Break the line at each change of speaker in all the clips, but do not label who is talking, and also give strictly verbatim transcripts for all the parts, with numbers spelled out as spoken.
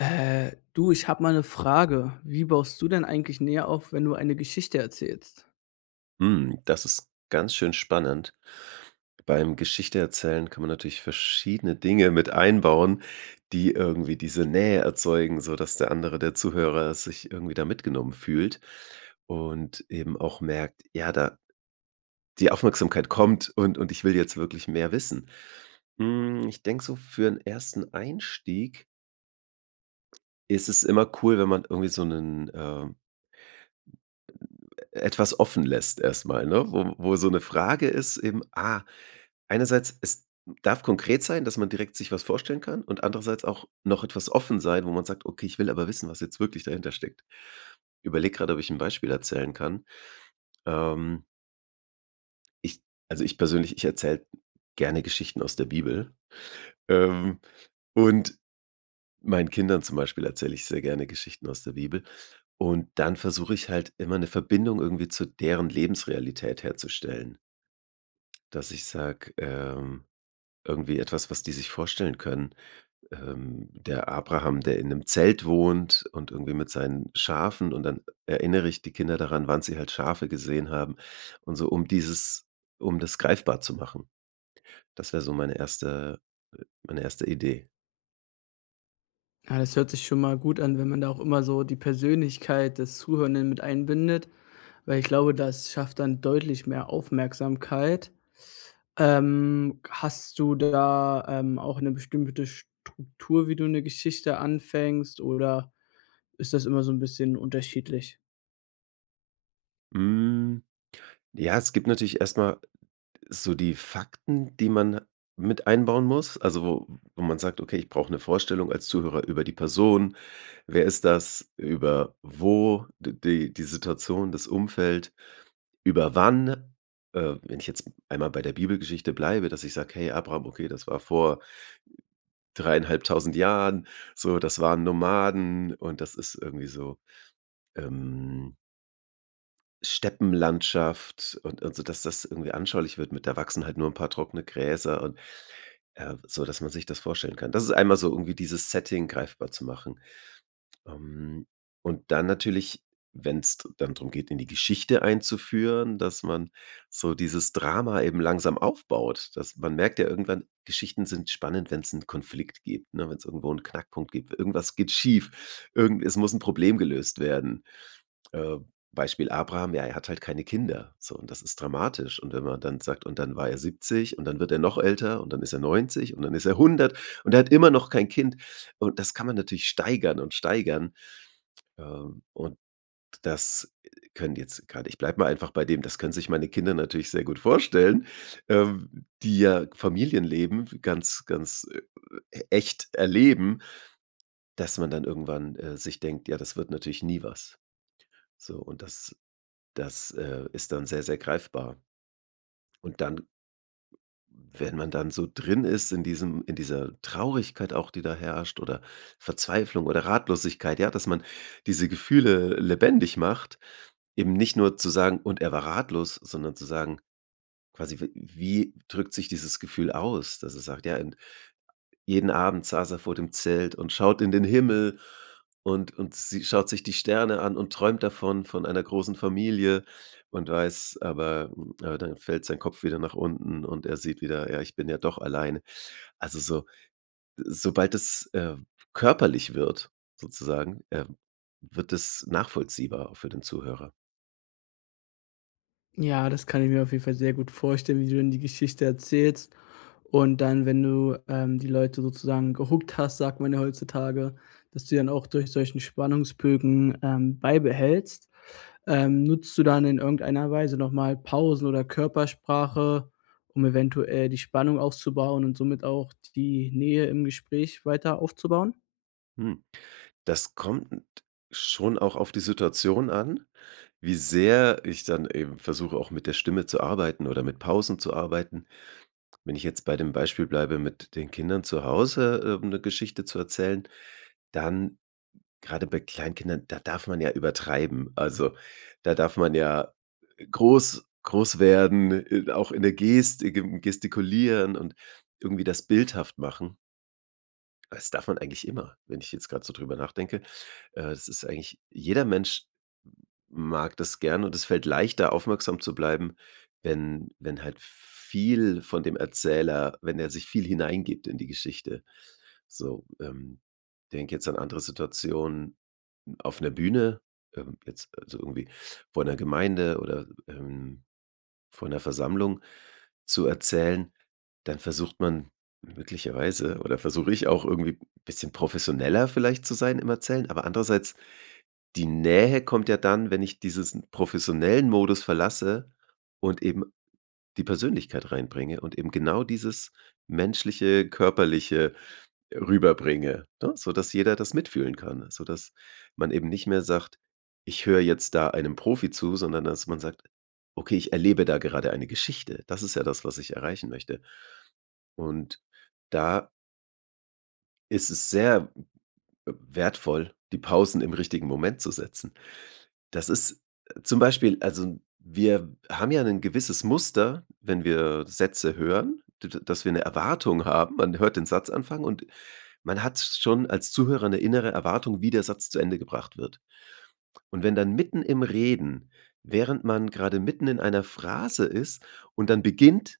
Äh, du, ich hab mal 'ne Frage. Wie baust du denn eigentlich Nähe auf, wenn du eine Geschichte erzählst?
Hm, das ist ganz schön spannend. Beim Geschichte erzählen kann man natürlich verschiedene Dinge mit einbauen, die irgendwie diese Nähe erzeugen, sodass der andere der Zuhörer sich irgendwie da mitgenommen fühlt und eben auch merkt, ja, da die Aufmerksamkeit kommt und und ich will jetzt wirklich mehr wissen. Hm, ich denke so, für 'n ersten Einstieg ist es immer cool, wenn man irgendwie so 'nen, äh etwas offenlässt erst mal, ne? Wo wo so 'ne Frage ist eben ah, einerseits, es darf konkret sein, dass man direkt sich was vorstellen kann, und andererseits auch noch etwas offen sein, wo man sagt: „Okay, ich will aber wissen, was jetzt wirklich dahintersteckt.“ Überlege grad, ob ich 'n Beispiel erzählen kann. Ähm ich also ich persönlich, ich erzähle gerne Geschichten aus der Bibel, ähm, und meinen Kindern zum Beispiel, erzähle ich sehr gerne Geschichten aus der Bibel. Und dann versuche ich halt immer, 'ne Verbindung irgendwie zu deren Lebensrealität herzustellen. Dass ich sage, ähm irgendwie etwas, was die sich vorstellen können, ähm. Der Abraham, der in 'nem Zelt wohnt und irgendwie mit seinen Schafen und dann erinnere ich die Kinder daran, wann sie halt Schafe gesehen haben und so, um dieses um das greifbar zu machen. Das wär so meine erste meine erste Idee.
Ja, das hört sich schon mal gut an, wenn man da auch immer so die Persönlichkeit des Zuhörenden mit einbindet, weil ich glaube, das schafft dann deutlich mehr Aufmerksamkeit. Ähm, hast du da, ähm, auch 'ne bestimmte Struktur, wie du 'ne Geschichte anfängst oder ist das immer so 'n bisschen unterschiedlich?
Hm. Ja, es gibt natürlich erstmal so die Fakten, die man mit einbauen muss, also wo wo man sagt, okay, ich brauch 'ne Vorstellung als Zuhörer über die Person. Wer ist das? Über wo D Die die Situation, das Umfeld. Über wann, äh, wenn ich jetzt einmal bei der Bibelgeschichte bleibe, dass ich sage, hey Abraham, okay, das war vor dreieinhalbtausend Jahren so. Das waren Nomaden, und das ist irgendwie so, ähm Steppenlandschaft und und so, dass das irgendwie anschaulich wird mit da wachsen halt nur 'n paar trockene Gräser und, äh, so dass man sich das vorstellen kann. Das ist einmal so irgendwie dieses Setting greifbar zu machen. Ähm, und dann natürlich, wenn's dann drum geht, in die Geschichte einzuführen, dass man so dieses Drama eben langsam aufbaut, dass man merkt ja irgendwann, Geschichten sind spannend, wenn's 'n Konflikt gibt, ne, wenn's irgendwo 'n Knackpunkt gibt. Irgendwas geht schief. Irgend es muss 'n Problem gelöst werden. Ähm, Beispiel Abraham, ja, er hat halt keine Kinder. So, und das ist dramatisch. Und wenn man dann sagt, und dann war er siebzig, und dann wird er noch älter, und dann ist er neunzig, und dann ist er hundert, und er hat immer noch kein Kind. Und das kann man natürlich steigern und steigern. Ähm, und das können jetzt grade ich bleibe mal einfach bei dem das können sich meine Kinder natürlich sehr gut vorstellen, ähm, die ja Familienleben ganz, ganz echt erleben, dass man dann irgendwann, äh, sich denkt, ja, das wird natürlich nie was. So, und das das, äh, ist dann sehr, sehr greifbar. Und dann wenn man dann so drin ist in diesem in dieser Traurigkeit auch, die da herrscht oder Verzweiflung oder Ratlosigkeit, ja, dass man diese Gefühle lebendig macht, eben nicht nur zu sagen, und er war ratlos, sondern zu sagen quasi, w wie drückt sich dieses Gefühl aus? Dass er sagt, ja und, jeden Abend saß er vor dem Zelt und schaut in den Himmel. Und und sie schaut sich die Sterne an und träumt davon von einer großen Familie und weiß aber aber dann fällt sein Kopf wieder nach unten und er sieht wieder, ja, ich bin ja doch alleine. Also so sobald das, äh, körperlich wird sozusagen, ähm, wird es nachvollziehbar auch für den Zuhörer.
Ja, das kann ich mir auf jeden Fall sehr gut vorstellen, wie du dann die Geschichte erzählst. Und dann, wenn du, ähm, die Leute sozusagen gehookt hast, sagt man ja heutzutage, dass du die dann auch durch solchen Spannungsbögen, ähm, beibehältst, ähm, nutzt du dann in irgendeiner Weise noch mal Pausen oder Körpersprache, um eventuell die Spannung aufzubauen und somit auch die Nähe im Gespräch weiter aufzubauen?
Mhm. Das kommt schon auch auf die Situation an, wie sehr ich dann eben versuche, auch mit der Stimme zu arbeiten oder mit Pausen zu arbeiten. Wenn ich jetzt bei dem Beispiel bleibe, mit den Kindern zu Hause, ähm 'ne Geschichte zu erzählen, dann grade bei Kleinkindern, da darf man ja übertreiben. Also da darf man ja groß groß werden, i auch in der Gestik im Gestikulieren und irgendwie das bildhaft machen. Aber das darf man eigentlich immer, wenn ich jetzt grad so drüber nachdenke. Äh, es ist eigentlich, jeder Mensch mag das gern und es fällt leichter, aufmerksam zu bleiben, wenn wenn halt viel von dem Erzähler, wenn er sich viel hineingibt in die Geschichte so. Ähm, denke jetzt an andere Situationen auf einer Bühne, ähm jetzt also irgendwie vor einer Gemeinde oder, ähm, vor einer Versammlung zu erzählen, dann versucht man möglicherweise oder versuche ich auch irgendwie bisschen professioneller vielleicht zu sein im Erzählen. Aber andererseits, die Nähe kommt ja dann, wenn ich diesen professionellen Modus verlasse und eben die Persönlichkeit reinbringe und eben genau dieses menschliche, körperliche rüberbringe, ne, sodass jeder das mitfühlen kann. So dass man eben nicht mehr sagt, ich höre jetzt da einem Profi zu, sondern dass man sagt, okay, ich erlebe da gerade eine Geschichte. Das ist ja das, was ich erreichen möchte. Und da ist es sehr w wertvoll, die Pausen im richtigen Moment zu setzen. Das ist zum Beispiel, also wir haben ja ein gewisses Muster, wenn wir Sätze hören, d dass wir 'ne Erwartung haben, man hört den Satz anfangen und man hat schon als Zuhörer 'ne innere Erwartung, wie der Satz zu Ende gebracht wird. Und wenn dann mitten im Reden, während man grade mitten in einer Phrase ist und dann beginnt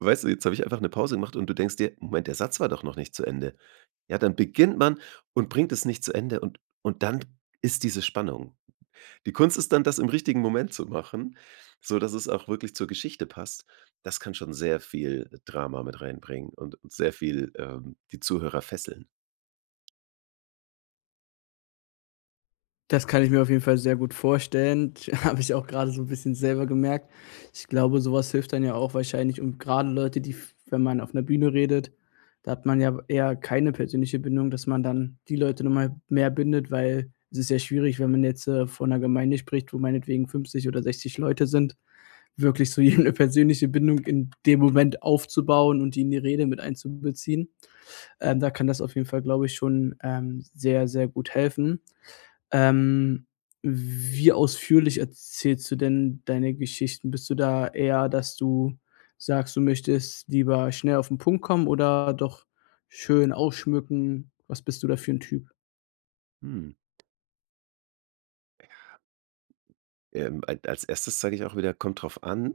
weißt du, jetzt habe ich einfach 'ne Pause gemacht und du denkst dir, Moment, der Satz war doch noch nicht zu Ende. Und dann beginnt man man und bringt es nicht zu Ende und und dann ist diese Spannung. Die Kunst ist dann, das im richtigen Moment zu machen, sodass es auch wirklich zur Geschichte passt. Das kann schon sehr viel Drama mit reinbringen und sehr viel, ähm, die Zuhörer fesseln.
Das kann ich mir auf jeden Fall sehr gut vorstellen. Habe ich auch gerade so 'n bisschen selber gemerkt. Ich glaube, sowas hilft dann ja auch wahrscheinlich und gerade Leute, die f wenn man auf 'ner Bühne redet, da hat man ja eher keine persönliche Bindung, dass man dann die Leute nun mal mehr bindet, weil es ist ja schwierig, wenn man jetzt, äh, vor 'ner Gemeinde spricht, wo meinetwegen fünfzig oder sechzig Leute sind, wirklich zu jedem 'ne persönliche Bindung in dem Moment aufzubauen und die in die Rede mit einzubeziehen. Ähm, da kann das auf jeden Fall, glaube ich, schon, ähm, sehr, sehr gut helfen. Ähm, wie ausführlich erzählst du denn deine Geschichten? Bist du da eher, dass du sagst, du möchtest lieber schnell auf den Punkt kommen oder doch schön ausschmücken? Was bist du da für 'n Typ?
Hm. Ja. Ähm, al als Erstes sage ich auch wieder: „Kommt drauf an.“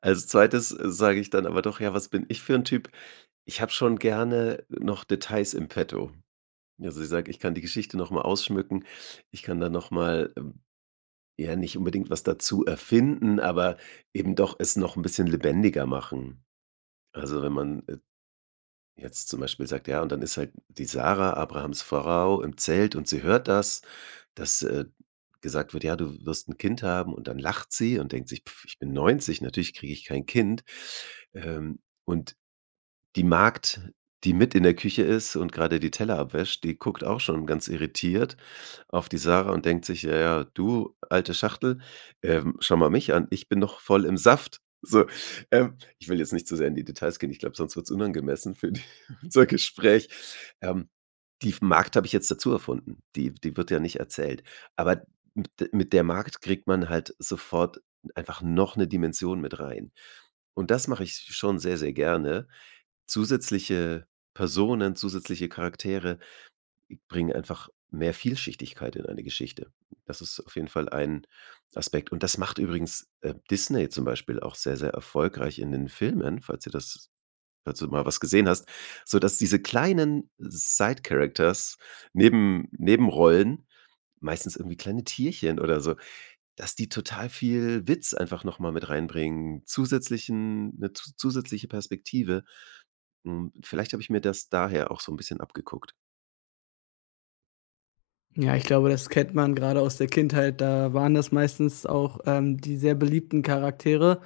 Als Zweites sage ich dann aber doch: „Ja, was bin ich für 'n Typ?“ Ich habe schon gerne noch Details in Petto. Ja, also ich sage: „Ich kann die Geschichte noch mal ausschmücken.“ Ich kann da noch mal ja, nicht unbedingt was dazu erfinden, aber eben doch es noch 'n bisschen lebendiger machen. Also, wenn man, äh, jetzt zum Beispiel sagt: „Ja, und dann ist halt die Sarah, Abrahams Frau, im Zelt und sie hört das, dass, äh, gesagt wird: Ja, du wirst 'n Kind haben. Und dann lacht sie und denkt sich: ‚Pff, ich bin neunzig, natürlich kriege ich kein Kind.‘ Ähm, und die Magd, die mit in der Küche ist und grade die Teller abwäscht, die guckt auch schon ganz irritiert auf die Sarah und denkt sich: ‚Ja, ja, du alte Schachtel, ähm, schau mal mich an, ich bin noch voll im Saft.‘“ So, ähm, ich will jetzt nicht zu sehr in die Details gehen. Ich glaube, sonst wird's unangemessen für die unser Gespräch. Ähm, die F Magd habe ich jetzt dazu erfunden. Die die wird ja nicht erzählt. Aber mit de mit der Magd kriegt man halt sofort einfach noch 'ne Dimension mit rein. Und das mache ich schon sehr, sehr gerne. Zusätzliche Personen, zusätzliche Charaktere bringen einfach mehr Vielschichtigkeit in eine Geschichte. Das ist auf jeden Fall ein Aspekt und das macht übrigens, äh, Disney zum Beispiel auch sehr, sehr erfolgreich in den Filmen, falls dir das falls du mal was gesehen hast, sodass diese kleinen side characters Neben Nebenrollen, meistens irgendwie kleine Tierchen oder so dass die total viel Witz einfach noch mal mit reinbringen, zusätzlichen 'n 'ne zusätzliche Perspektive. Hm, vielleicht habe ich mir das daher auch so 'n bisschen abgeguckt.
Ja, ich glaube, das kennt man gerade aus der Kindheit, da waren das meistens auch, ähm, die sehr beliebten Charaktere.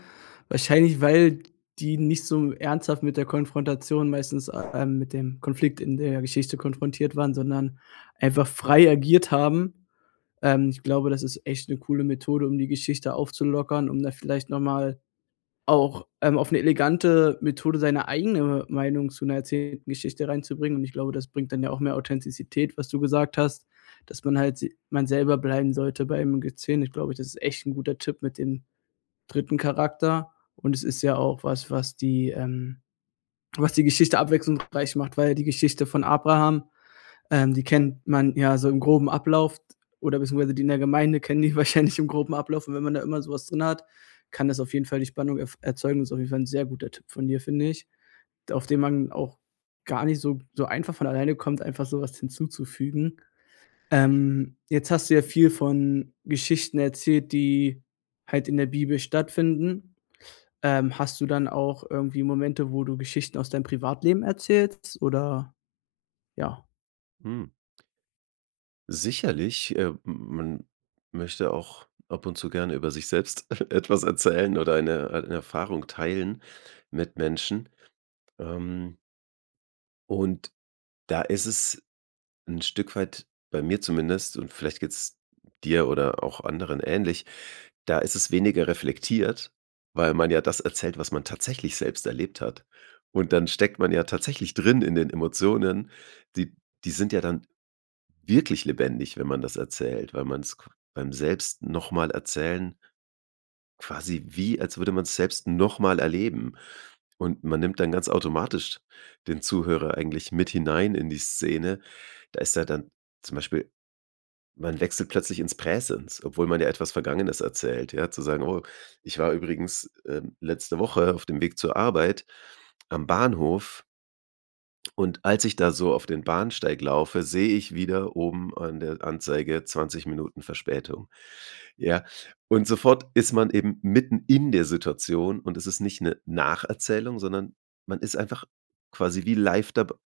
Wahrscheinlich, weil die nicht so ernsthaft mit der Konfrontation, meistens, ähm mit dem Konflikt in der Geschichte konfrontiert waren, sondern einfach frei agiert haben. Ähm, ich glaube, das ist echt 'ne coole Methode, um die Geschichte aufzulockern, um da vielleicht noch mal auch, ähm, auf 'ne elegante Methode seine eigene Meinung zu 'ner erzählten Geschichte reinzubringen. Und ich glaube, das bringt dann ja auch mehr Authentizität, was du gesagt hast, dass man halt se man selber bleiben sollte beim [unintelligible] Ich glaube, das ist echt 'n guter Tipp mit dem dritten Charakter und es ist ja auch was was die, ähm was die Geschichte abwechslungsreich macht, weil die Geschichte von Abraham, ähm, die kennt man ja so im groben Ablauf d oder beziehungsweise die in der Gemeinde kennen die wahrscheinlich im groben Ablauf und wenn man da immer so was drin hat, kann das auf jeden Fall die Spannung ef erzeugen. Das ist auf jeden Fall 'n sehr guter Tipp von dir, finde ich. D auf den man auch gar nicht so so einfach von alleine kommt, einfach so was hinzuzufügen. Ähm, jetzt hast du ja viel von Geschichten erzählt, die halt in der Bibel stattfinden. Ähm, hast du dann auch irgendwie Momente, wo du Geschichten aus deinem Privatleben erzählst oder ja.
Hm. Sicherlich, äh, man möchte auch ab und zu gerne über sich selbst, etwas erzählen oder eine eine Erfahrung teilen, mit Menschen. Ähm. Und da ist es 'n Stück weit bei mir zumindest und vielleicht geht's dir oder auch anderen ähnlich. Da ist es weniger reflektiert, weil man ja das erzählt, was man tatsächlich selbst erlebt hat. Und dann steckt man ja tatsächlich drin in den Emotionen. Die die sind ja dann wirklich lebendig, wenn man das erzählt, weil man's qu beim Selbst-noch-mal-erzählen quasi wie, als würde man's selbst nochmal erleben. Und man nimmt dann ganz automatisch den Zuhörer eigentlich mit hinein in die Szene. Da ist ja dann zum Beispiel, man wechselt plötzlich ins Präsens, obwohl man ja etwas Vergangenes erzählt, ja? Zu sagen: „Oh, ich war übrigens, ähm, letzte Woche auf dem Weg zur Arbeit am Bahnhof“ „Und als ich da so auf den Bahnsteig laufe, sehe ich wieder oben an der Anzeige zwanzig Minuten Verspätung.“ Ja? Und sofort ist man eben mitten in der Situation, und es ist nicht 'ne Nacherzählung, sondern man ist einfach quasi wie live dabei.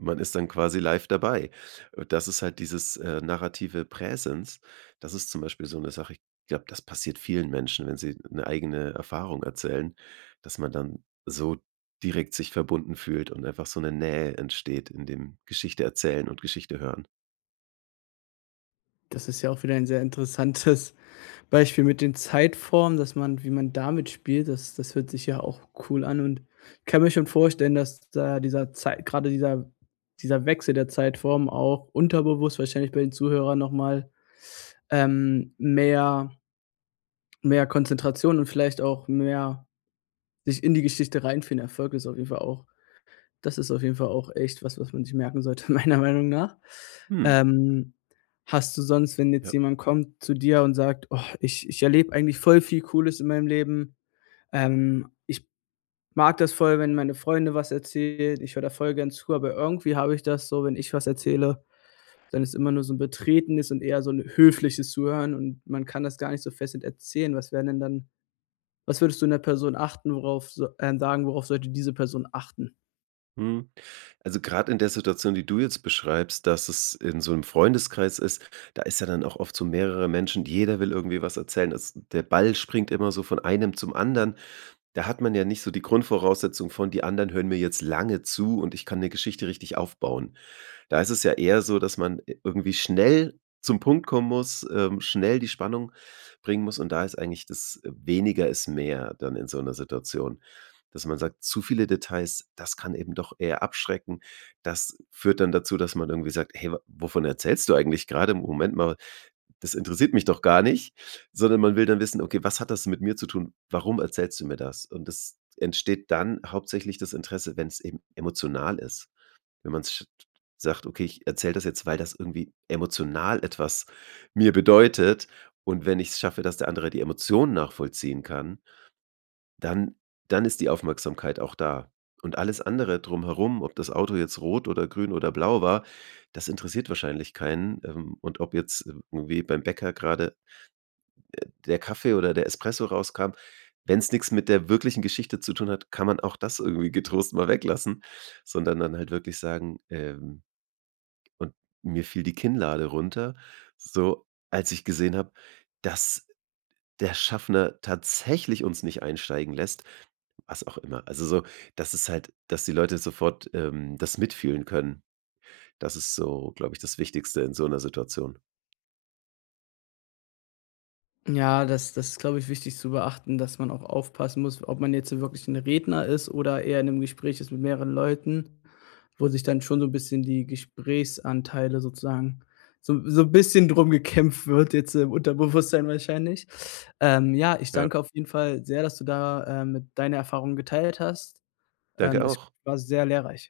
Man ist dann quasi live dabei. Und das ist halt dieses, äh, narrative Präsens. Das ist zum Beispiel so 'ne Sache ich glaube, das passiert vielen Menschen, wenn sie 'ne eigene Erfahrung erzählen, dass man dann so direkt sich verbunden fühlt und einfach so 'ne Nähe entsteht, in dem Geschichteerzählen und Geschichtehören.
Das ist ja auch wieder ein sehr interessantes Beispiel mit den Zeitformen, dass man wie man damit spielt, das das hört sich ja auch cool an, und ich kann mir schon vorstellen, dass da dieser Zeit gerade dieser dieser Wechsel der Zeitform auch unterbewusst wahrscheinlich bei den Zuhörern noch mal, ähm, mehr mehr Konzentration und vielleicht auch mehr sich-in-die-Geschichte-reinfinden [unintelligible] ist auf jeden Fall auch das ist auf jeden Fall auch echt was, was man sich merken sollte, meiner Meinung nach.
Hm.
Ähm, hast du sonst, wenn jetzt
Ja.
jemand kommt, zu dir und sagt: „Oh, ich ich erlebe eigentlich voll viel cooles in meinem Leben? Ähm, ich mag das voll, wenn meine Freunde was erzählen. Ich höre da voll gern zu, aber irgendwie habe ich das so, wenn ich was erzähle, dann ist immer nur so 'n betretenes und eher so 'n höfliches Zuhören und man kann das gar nicht so fesselnd erzählen.“ Was wären denn dann was würdest du 'ner Person achten, worauf s ähm, sagen, worauf sollte diese Person achten?
Mhm. Also grad in der Situation, die du jetzt beschreibst, dass es in so 'nem Freundeskreis ist da ist ja dann auch oft so mehrere Menschen, jeder will irgendwie was erzählen. Es der Ball springt immer so von einem zum anderen. Da hat man ja nicht so die Grundvoraussetzung von: „Die anderen hören mir jetzt lange zu und ich kann 'ne Geschichte richtig aufbauen.“ Da ist es ja eher so, dass man i irgendwie schnell zum Punkt kommen muss, ähm, schnell die Spannung bringen muss. Und da ist eigentlich das weniger ist mehr dann in so 'ner Situation, dass man sagt: „Zu viele Details, das kann eben doch eher abschrecken.“ Das führt dann dazu, dass man irgendwie sagt: „Hey, wa wovon erzählst du eigentlich grade im Moment mal. Das interessiert mich doch gar nicht.“ Sondern man will dann wissen: „Okay, was hat das mit mir zu tun? Warum erzählst du mir das?“ Und es entsteht dann hauptsächlich das Interesse, wenn's eben emotional ist. Wenn man's sch sagt: „Okay ich erzähle das jetzt, weil das irgendwie emotional etwas mir bedeutet. Und wenn ich's schaffe, dass der andere die Emotionen nachvollziehen kann, dann dann ist die Aufmerksamkeit auch da.“ Und alles andere drumherum, ob das Auto jetzt rot oder grün oder blau war, das interessiert wahrscheinlich keinen. Ähm, und ob jetzt irgendwie beim Bäcker grade, äh, der Kaffee oder der Espresso rauskam wenn's nix mit der wirklichen Geschichte zu tun hat, kann man auch das irgendwie getrost mal weglassen. Sondern dann halt wirklich sagen: „Ähm, und mir fiel die Kinnlade runter, so als ich gesehen habe, dass der Schaffner tatsächlich uns nicht einsteigen lässt,“ was auch immer. Also so dass es halt dass die Leute sofort, ähm, das mitfühlen können. Das ist so, glaube ich, das Wichtigste in so 'ner Situation.
Ja, das das ist, glaube ich, wichtig zu beachten, dass man auch aufpassen muss, ob man jetzt so wirklich 'n Redner ist oder eher in 'nem Gespräch ist mit mehreren Leuten, wo sich dann schon so 'n bisschen die Gesprächsanteile sozusagen so 'n so 'n bisschen drum gekämpft wird, jetzt im Unterbewusstsein wahrscheinlich. Ähm, ja, ich
Ja.
danke auf jeden Fall sehr, dass du da, äh, mit deine Erfahrungen geteilt hast.
Danke
Ähm,
dir
es
auch.
war sehr lehrreich.